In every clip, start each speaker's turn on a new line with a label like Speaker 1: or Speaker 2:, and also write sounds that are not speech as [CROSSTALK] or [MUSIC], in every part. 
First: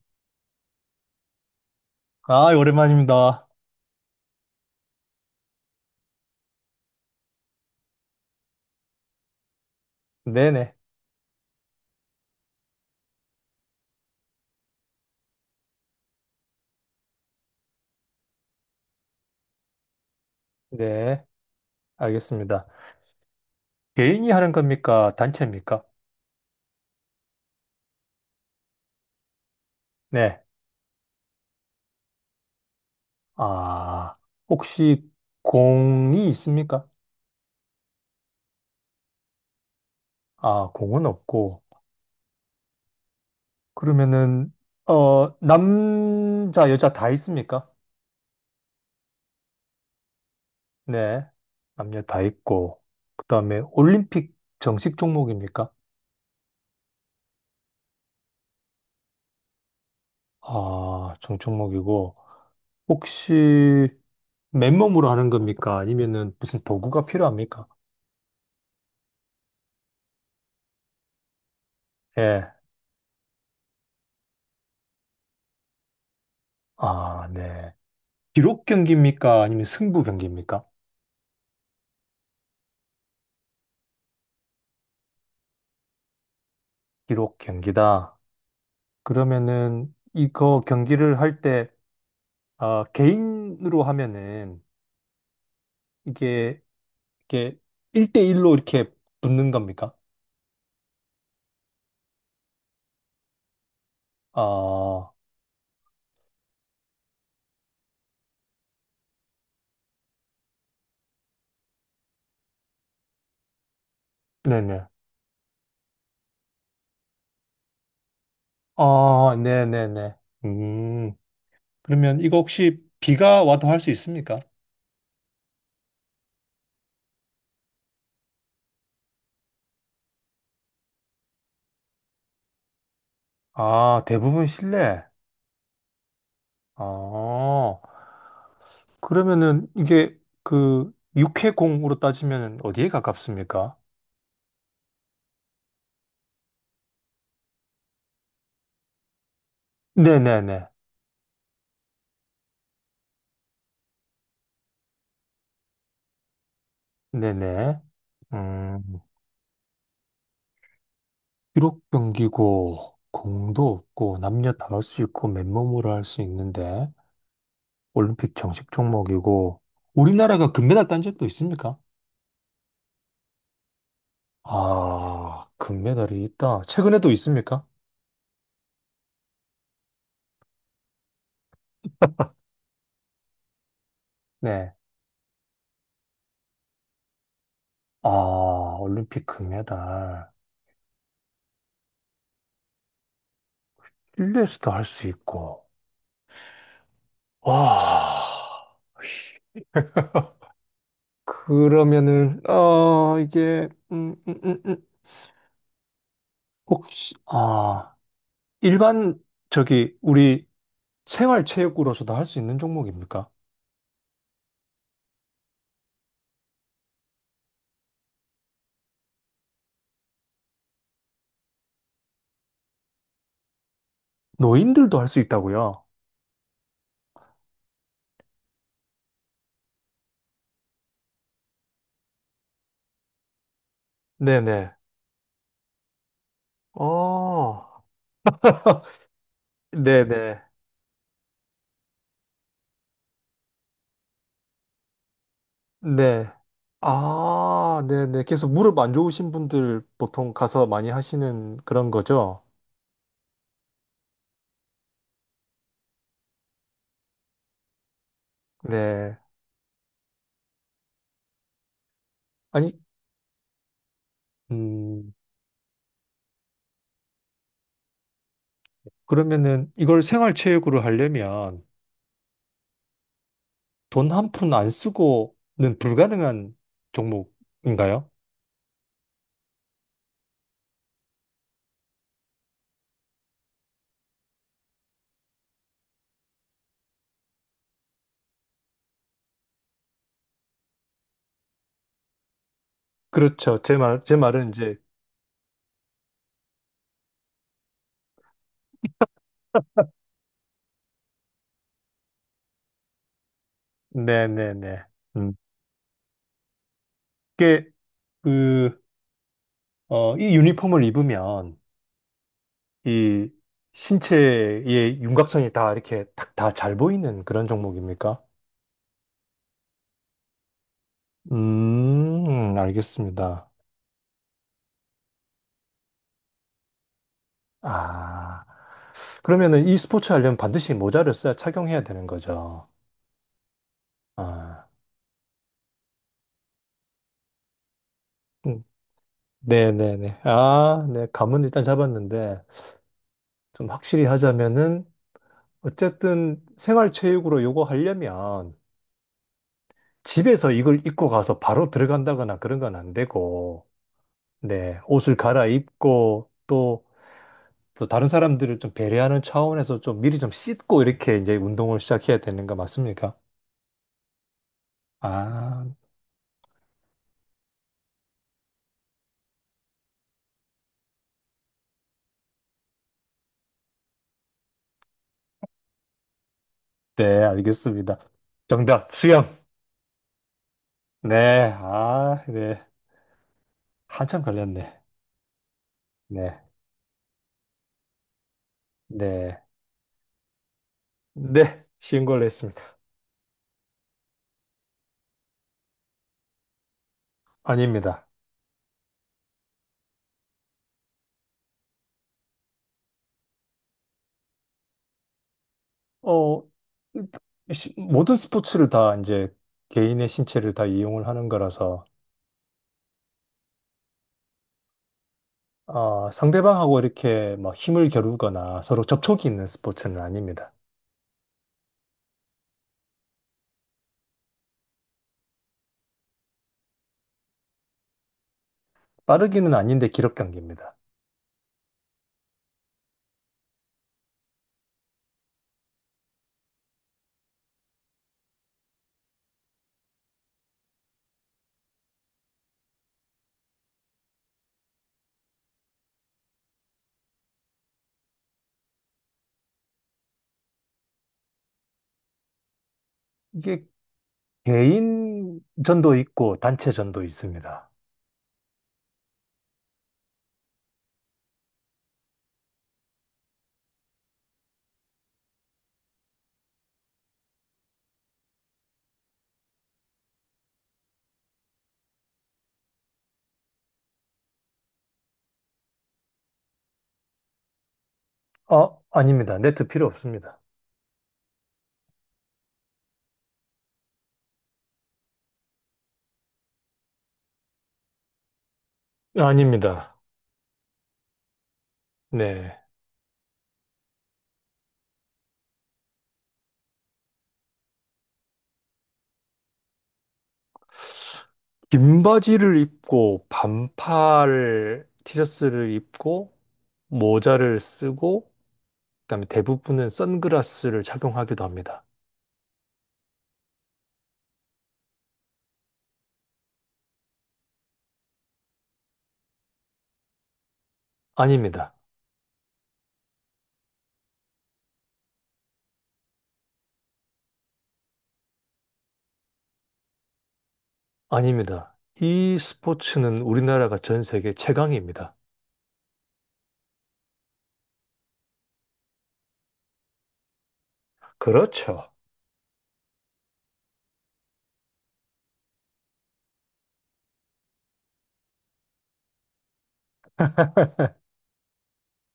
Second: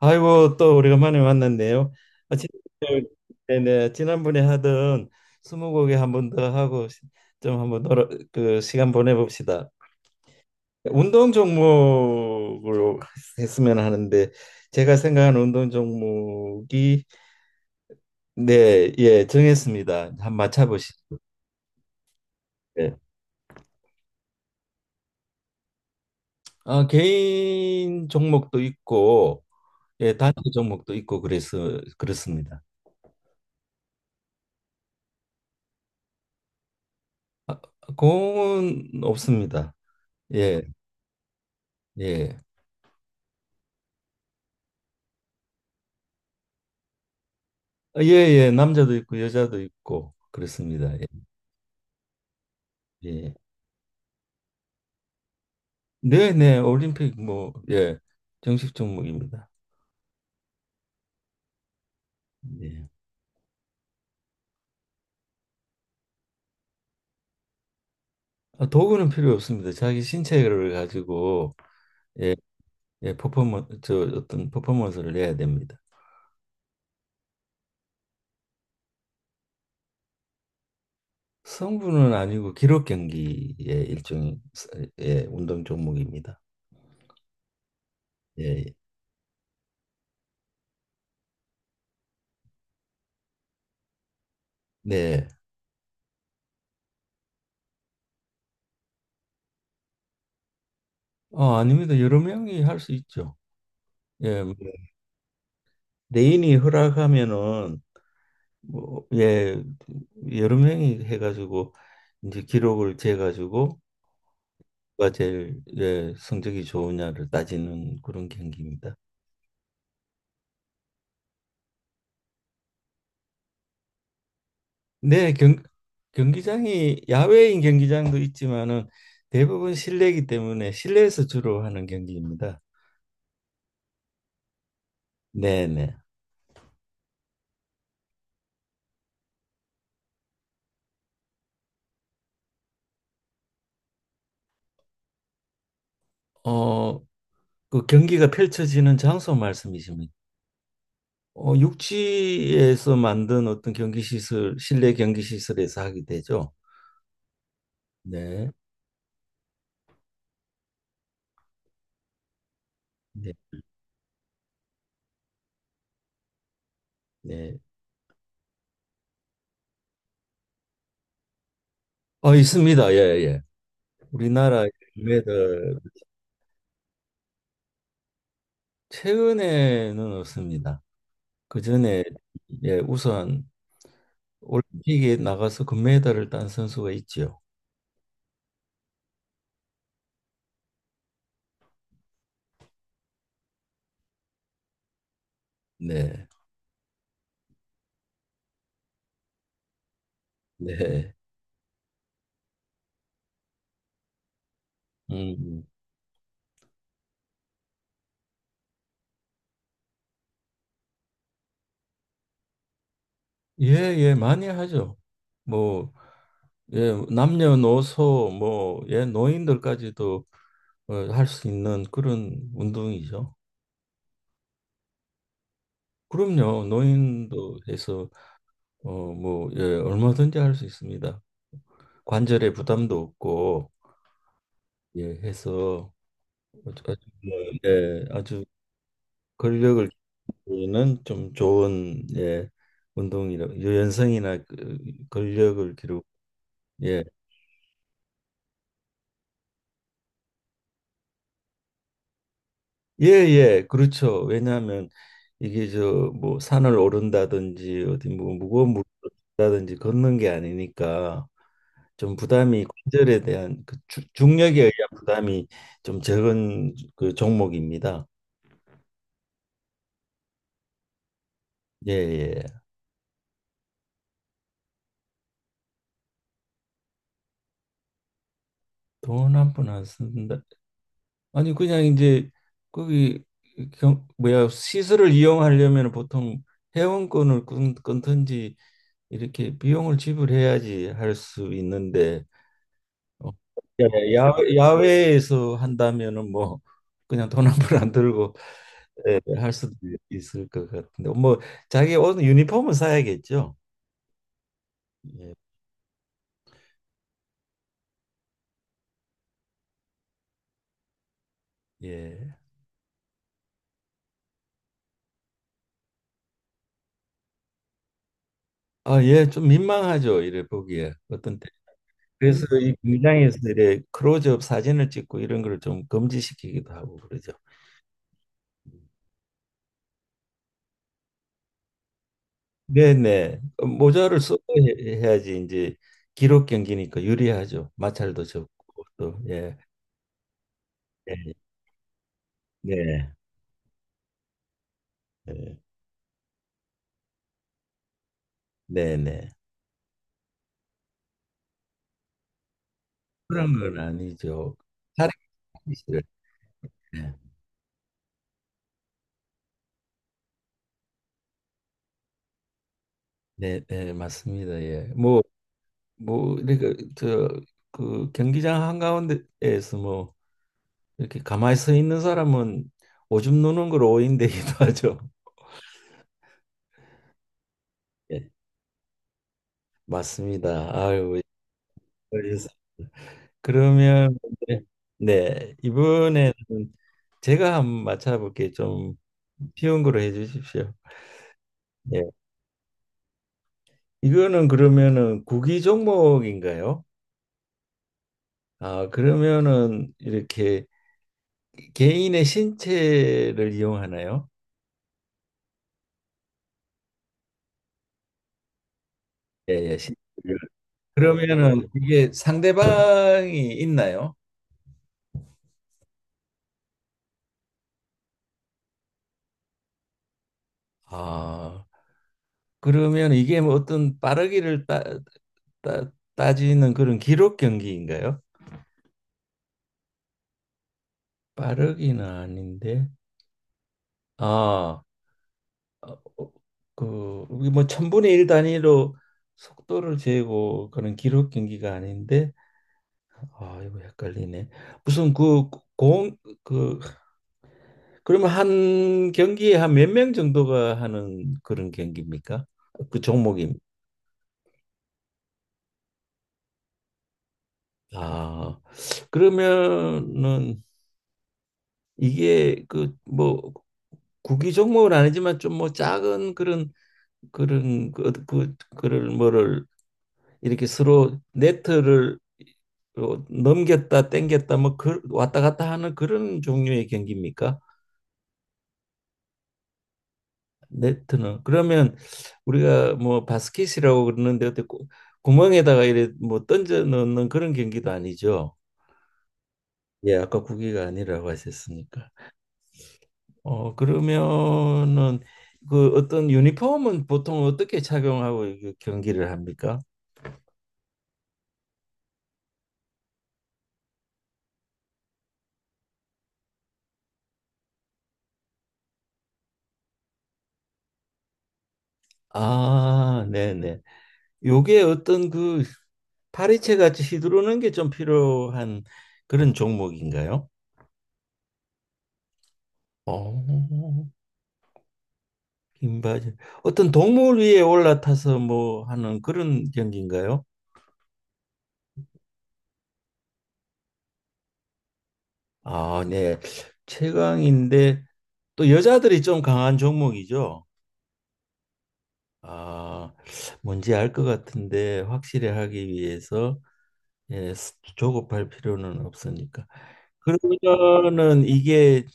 Speaker 1: 아이고 또 오래간만에 만났네요. 아, 지-
Speaker 2: 아, 오랜만입니다.
Speaker 1: 네네, 지난번에 하던 스무고개 한 번 더 하고 좀 한번 놀아, 그 시간 보내봅시다.
Speaker 2: 네네.
Speaker 1: 운동 종목으로 했으면 하는데 제가 생각하는 운동 종목이 네, 예, 정했습니다. 한번 맞춰보시죠.
Speaker 2: 네, 알겠습니다.
Speaker 1: 예.
Speaker 2: 개인이 하는 겁니까? 단체입니까?
Speaker 1: 아, 개인 종목도 있고 예, 단체
Speaker 2: 네.
Speaker 1: 종목도 있고 그래서 그렇습니다.
Speaker 2: 아, 혹시 공이 있습니까?
Speaker 1: 아, 공은 없습니다. 예,
Speaker 2: 아, 공은 없고.
Speaker 1: 예.
Speaker 2: 그러면은, 남자, 여자 다 있습니까?
Speaker 1: 아, 예, 예, 남자도 있고 여자도 있고 그렇습니다. 예.
Speaker 2: 네. 남녀 다 있고. 그
Speaker 1: 예.
Speaker 2: 다음에 올림픽 정식 종목입니까?
Speaker 1: 네, 네, 올림픽 뭐 예, 정식 종목입니다.
Speaker 2: 아, 정 종목이고.
Speaker 1: 예.
Speaker 2: 혹시 맨몸으로 하는 겁니까? 아니면은 무슨 도구가 필요합니까?
Speaker 1: 아, 도구는 필요 없습니다. 자기 신체를 가지고 예,
Speaker 2: 예.
Speaker 1: 예, 퍼포먼 저 어떤 퍼포먼스를 내야 됩니다.
Speaker 2: 아, 네. 기록 경기입니까? 아니면 승부 경기입니까?
Speaker 1: 성분은 아니고 기록 경기의 일종의 예, 운동 종목입니다.
Speaker 2: 기록 경기다.
Speaker 1: 예, 예.
Speaker 2: 그러면은 이거 경기를 할 때, 아, 개인으로 하면은
Speaker 1: 네.
Speaker 2: 이게, 이게 1대1로 이렇게 붙는 겁니까?
Speaker 1: 아닙니다. 여러 명이 할 수 있죠. 예, 뭐,
Speaker 2: 아,
Speaker 1: 레인이 허락하면은 뭐, 예, 여러 명이 해가지고 이제 기록을 재가지고
Speaker 2: 네네.
Speaker 1: 누가 제일 예, 성적이 좋으냐를 따지는 그런 경기입니다.
Speaker 2: 아, 네네네. 음, 그러면 이거 혹시 비가 와도 할 수 있습니까?
Speaker 1: 네, 경기장이 야외인 경기장도 있지만은 대부분 실내이기 때문에 실내에서 주로 하는 경기입니다.
Speaker 2: 아, 대부분 실내.
Speaker 1: 네, 네.
Speaker 2: 아, 그러면은 이게 그 육해공으로 따지면 어디에 가깝습니까?
Speaker 1: 어, 그 경기가 펼쳐지는 장소 말씀이십니까?
Speaker 2: 네네네.
Speaker 1: 어, 육지에서 만든 어떤 경기 시설, 실내 경기 시설에서 하게 되죠.
Speaker 2: 네네.
Speaker 1: 네.
Speaker 2: 음, 기록 경기고,
Speaker 1: 네.
Speaker 2: 공도 없고, 남녀 다 할 수 있고, 맨몸으로 할 수 있는데,
Speaker 1: 네.
Speaker 2: 올림픽 정식 종목이고, 우리나라가 금메달 딴 적도 있습니까?
Speaker 1: 어, 있습니다. 예, 예. 우리나라
Speaker 2: 아,
Speaker 1: 매들
Speaker 2: 금메달이 있다. 최근에도 있습니까?
Speaker 1: 최근에는 없습니다. 그 전에 예, 우선
Speaker 2: 네.
Speaker 1: 올림픽에 나가서 금메달을 딴 선수가 있지요.
Speaker 2: 아, 올림픽 금메달. 실내에서도 할 수 있고.
Speaker 1: 네.
Speaker 2: 와,
Speaker 1: 네.
Speaker 2: 그러면은,
Speaker 1: 음.
Speaker 2: 혹시, 아, 일반, 저기, 우리, 생활체육으로서도 할 수 있는 종목입니까?
Speaker 1: 예, 예, 많이 하죠. 뭐 예, 남녀노소 뭐 예, 노인들까지도 어, 할 수 있는 그런 운동이죠.
Speaker 2: 노인들도 할 수 있다고요?
Speaker 1: 그럼요. 노인도 해서 어, 뭐 예, 얼마든지 할 수 있습니다. 관절에 부담도 없고
Speaker 2: 네네.
Speaker 1: 예, 해서 아주,
Speaker 2: 어,
Speaker 1: 예, 아주
Speaker 2: [LAUGHS]
Speaker 1: 근력을
Speaker 2: 네네.
Speaker 1: 기르는 좀 좋은 예, 운동이라 유연성이나 그 근력을 기르고
Speaker 2: 네.
Speaker 1: 예,
Speaker 2: 아, 네네. 그래서 무릎 안 좋으신 분들 보통 가서 많이 하시는 그런 거죠?
Speaker 1: 예, 예, 그렇죠. 왜냐하면 이게 저 뭐 산을 오른다든지 어디 뭐 무거운 물을
Speaker 2: 네.
Speaker 1: 든다든지 걷는 게 아니니까 좀 부담이
Speaker 2: 아니,
Speaker 1: 관절에 대한 그 중력에 의한
Speaker 2: 음,
Speaker 1: 부담이 좀 적은 그 종목입니다.
Speaker 2: 그러면은 이걸 생활체육으로 하려면
Speaker 1: 예, 예.
Speaker 2: 돈 한 푼 안 쓰고는 불가능한 종목인가요?
Speaker 1: 돈 한푼 안 쓴다. 아니 그냥 이제 거기 뭐야 시설을 이용하려면 보통 회원권을 끊든지 이렇게 비용을 지불해야지 할 수 있는데 어,
Speaker 2: 그렇죠.
Speaker 1: 야-
Speaker 2: 제 말은 이제,
Speaker 1: 야외에서 한다면은 뭐 그냥 돈 한 푼 안 들고 예, 할 수도 있을 것 같은데 뭐 자기 옷 유니폼은 사야겠죠.
Speaker 2: 네네네.
Speaker 1: 예,
Speaker 2: 음. 이게, 어, 이 유니폼을 입으면
Speaker 1: 예.
Speaker 2: 이 신체의 윤곽선이 다 이렇게 탁 다 잘 보이는 그런 종목입니까?
Speaker 1: 아, 예, 좀 민망하죠. 이래 보기에 어떤 그래서 이 공장에서
Speaker 2: 알겠습니다.
Speaker 1: 이래 크로즈업 사진을 찍고 이런 걸 좀 금지시키기도 하고 그러죠.
Speaker 2: 아, 그러면은 이 스포츠 하려면 반드시 모자를 써야 착용해야 되는 거죠.
Speaker 1: 네네. 어, 모자를 쓰고
Speaker 2: 아,
Speaker 1: 해야지 이제 기록 경기니까 유리하죠. 마찰도
Speaker 2: 음,
Speaker 1: 적고 또 예.
Speaker 2: 네네네. 아, 네.
Speaker 1: 예.
Speaker 2: 감은 일단 잡았는데,
Speaker 1: 네.
Speaker 2: 좀 확실히 하자면은,
Speaker 1: 네.
Speaker 2: 어쨌든 생활체육으로 요거 하려면,
Speaker 1: 네네.
Speaker 2: 집에서 이걸 입고 가서 바로 들어간다거나 그런 건 안
Speaker 1: 그런
Speaker 2: 되고,
Speaker 1: 건 아니죠.
Speaker 2: 네,
Speaker 1: 다른
Speaker 2: 옷을
Speaker 1: 기술을.
Speaker 2: 갈아입고 또,
Speaker 1: 네.
Speaker 2: 또 다른 사람들을 좀 배려하는 차원에서 좀 미리 좀 씻고 이렇게 이제 운동을 시작해야 되는 거 맞습니까?
Speaker 1: 네, 네, 맞습니다. 예. 뭐,
Speaker 2: 아,
Speaker 1: 이렇게, 저, 그 경기장 한가운데에서 뭐, 이렇게 가만히 서 있는 사람은 오줌 누는 걸 오인되기도 [LAUGHS] 하죠.
Speaker 2: 네, 알겠습니다.
Speaker 1: 예.
Speaker 2: 정답, 수영.
Speaker 1: 맞습니다. 아유,
Speaker 2: 네, 아,
Speaker 1: 그래서-
Speaker 2: 네.
Speaker 1: 그러면
Speaker 2: 한참
Speaker 1: 네,
Speaker 2: 걸렸네.
Speaker 1: 네, 이번에는
Speaker 2: 네,
Speaker 1: 제가 한번 맞춰볼게 좀
Speaker 2: 네.
Speaker 1: 쉬운 거로 해주십시오.
Speaker 2: 네, 쉬운
Speaker 1: 예,
Speaker 2: 걸로 했습니다.
Speaker 1: 이거는 그러면은 구기 종목인가요?
Speaker 2: 아닙니다.
Speaker 1: 아, 그러면은 이렇게 개인의 신체를 이용하나요?
Speaker 2: 어, 모든 스포츠를 다 이제
Speaker 1: 예, 예.
Speaker 2: 개인의 신체를 다 이용을 하는
Speaker 1: 그러면은
Speaker 2: 거라서,
Speaker 1: 이게 상대방이 있나요?
Speaker 2: 아, 상대방하고 이렇게 막 힘을 겨루거나 서로 접촉이 있는 스포츠는 아닙니다.
Speaker 1: 아, 그러면 이게 뭐 어떤 빠르기를 따지는 그런 기록 경기인가요?
Speaker 2: 빠르기는 아닌데 기록 경기입니다.
Speaker 1: 빠르기는 아닌데 아, 어, 어, 그, 우리 뭐 천분의 일 단위로 속도를 재고 그런 기록 경기가 아닌데 아 이거 헷갈리네 무슨 그 공 그 그러면 한 경기에 한 몇 명 정도가 하는 그런 경기입니까? 그 종목이
Speaker 2: 이게 개인전도 있고 단체전도 있습니다.
Speaker 1: 아 그러면은 이게 그 뭐 구기 종목은 아니지만 좀 뭐 작은 그런 그런 그를 뭐를 이렇게 서로 네트를 어, 넘겼다 땡겼다 뭐 그, 왔다 갔다 하는 그런 종류의 경기입니까?
Speaker 2: 어, 아닙니다. 네트 필요 없습니다.
Speaker 1: 네트는 그러면 우리가 뭐 바스켓이라고 그러는데 어때 구멍에다가 이래 뭐 던져 넣는 그런 경기도 아니죠.
Speaker 2: 아닙니다.
Speaker 1: 예, 아까 구기가 아니라고 하셨으니까.
Speaker 2: 네.
Speaker 1: 어 그러면은 그 어떤 유니폼은 보통 어떻게 착용하고 이게 경기를 합니까?
Speaker 2: 긴 바지를 입고 반팔 티셔츠를 입고 모자를 쓰고 그다음에 대부분은 선글라스를 착용하기도 합니다.
Speaker 1: 아, 네네. 요게 어떤 그 파리채 같이 휘두르는 게 좀 필요한 그런 종목인가요?
Speaker 2: 아닙니다.
Speaker 1: 어, 긴 바지. 어떤 동물 위에 올라타서 뭐 하는 그런 경기인가요?
Speaker 2: 아닙니다. 이 스포츠는 우리나라가 전 세계 최강입니다.
Speaker 1: 아, 네. 최강인데 또 여자들이 좀 강한 종목이죠.
Speaker 2: 그렇죠.
Speaker 1: 아, 뭔지 알 것 같은데 확실히 하기 위해서 예, 조급할 필요는 없으니까. 그러면은 이게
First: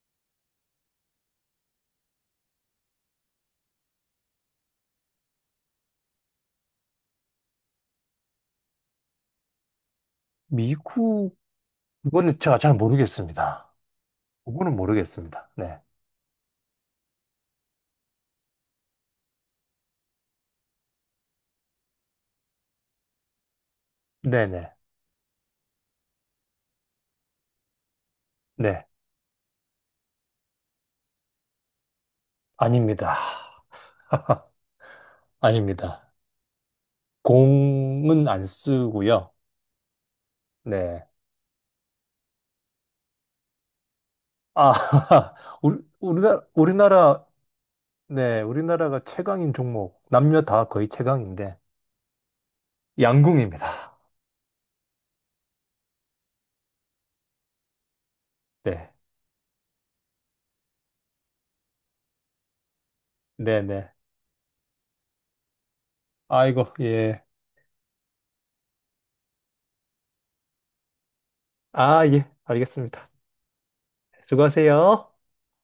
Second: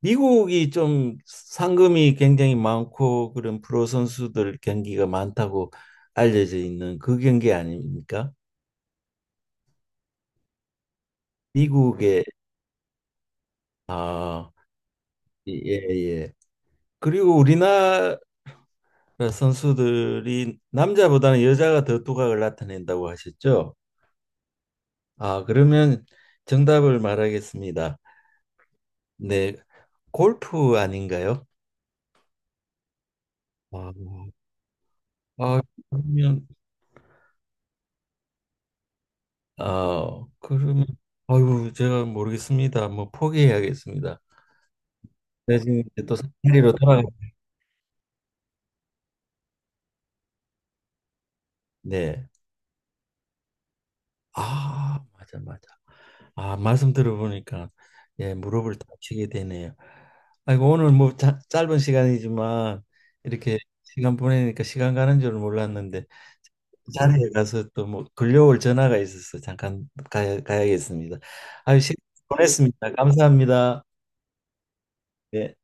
Speaker 1: 미국이 좀 상금이 굉장히 많고 그런 프로 선수들 경기가 많다고 알려져 있는 그 경기 아닙니까?
Speaker 2: 미국,
Speaker 1: 미국의
Speaker 2: 이거는 제가 잘 모르겠습니다.
Speaker 1: 아,
Speaker 2: 그거는 모르겠습니다.
Speaker 1: 예,
Speaker 2: 네.
Speaker 1: 예. 그리고 우리나라 선수들이 남자보다는 여자가 더 두각을 나타낸다고 하셨죠?
Speaker 2: 네네.
Speaker 1: 아, 그러면 정답을 말하겠습니다.
Speaker 2: 네.
Speaker 1: 네, 골프 아닌가요?
Speaker 2: 아닙니다.
Speaker 1: 아,
Speaker 2: [LAUGHS]
Speaker 1: 아,
Speaker 2: 아닙니다.
Speaker 1: 그러면
Speaker 2: 공은 안 쓰고요.
Speaker 1: 아, 그러면
Speaker 2: 네.
Speaker 1: 아이 제가 모르겠습니다. 뭐 포기해야겠습니다.
Speaker 2: 아, [LAUGHS]
Speaker 1: 네, 지금 이제 또 사다리로 돌아가.
Speaker 2: 우리나라, 네. 우리나라가 최강인 종목. 남녀 다 거의 최강인데.
Speaker 1: 네.
Speaker 2: 양궁입니다.
Speaker 1: 아, 맞아, 맞아. 아, 말씀 들어보니까 예, 무릎을
Speaker 2: 네.
Speaker 1: 다치게 되네요. 아이고 오늘 뭐 짧은 시간이지만 이렇게
Speaker 2: 네네.
Speaker 1: 시간 보내니까 시간 가는 줄 몰랐는데
Speaker 2: 아이고, 예.
Speaker 1: 자리에 가서 또 뭐 걸려올 전화가 있어서 잠깐 가야겠습니다. 아유, 시간
Speaker 2: 아, 예.
Speaker 1: 보냈습니다.
Speaker 2: 알겠습니다.
Speaker 1: 감사합니다.
Speaker 2: 수고하세요.
Speaker 1: 네.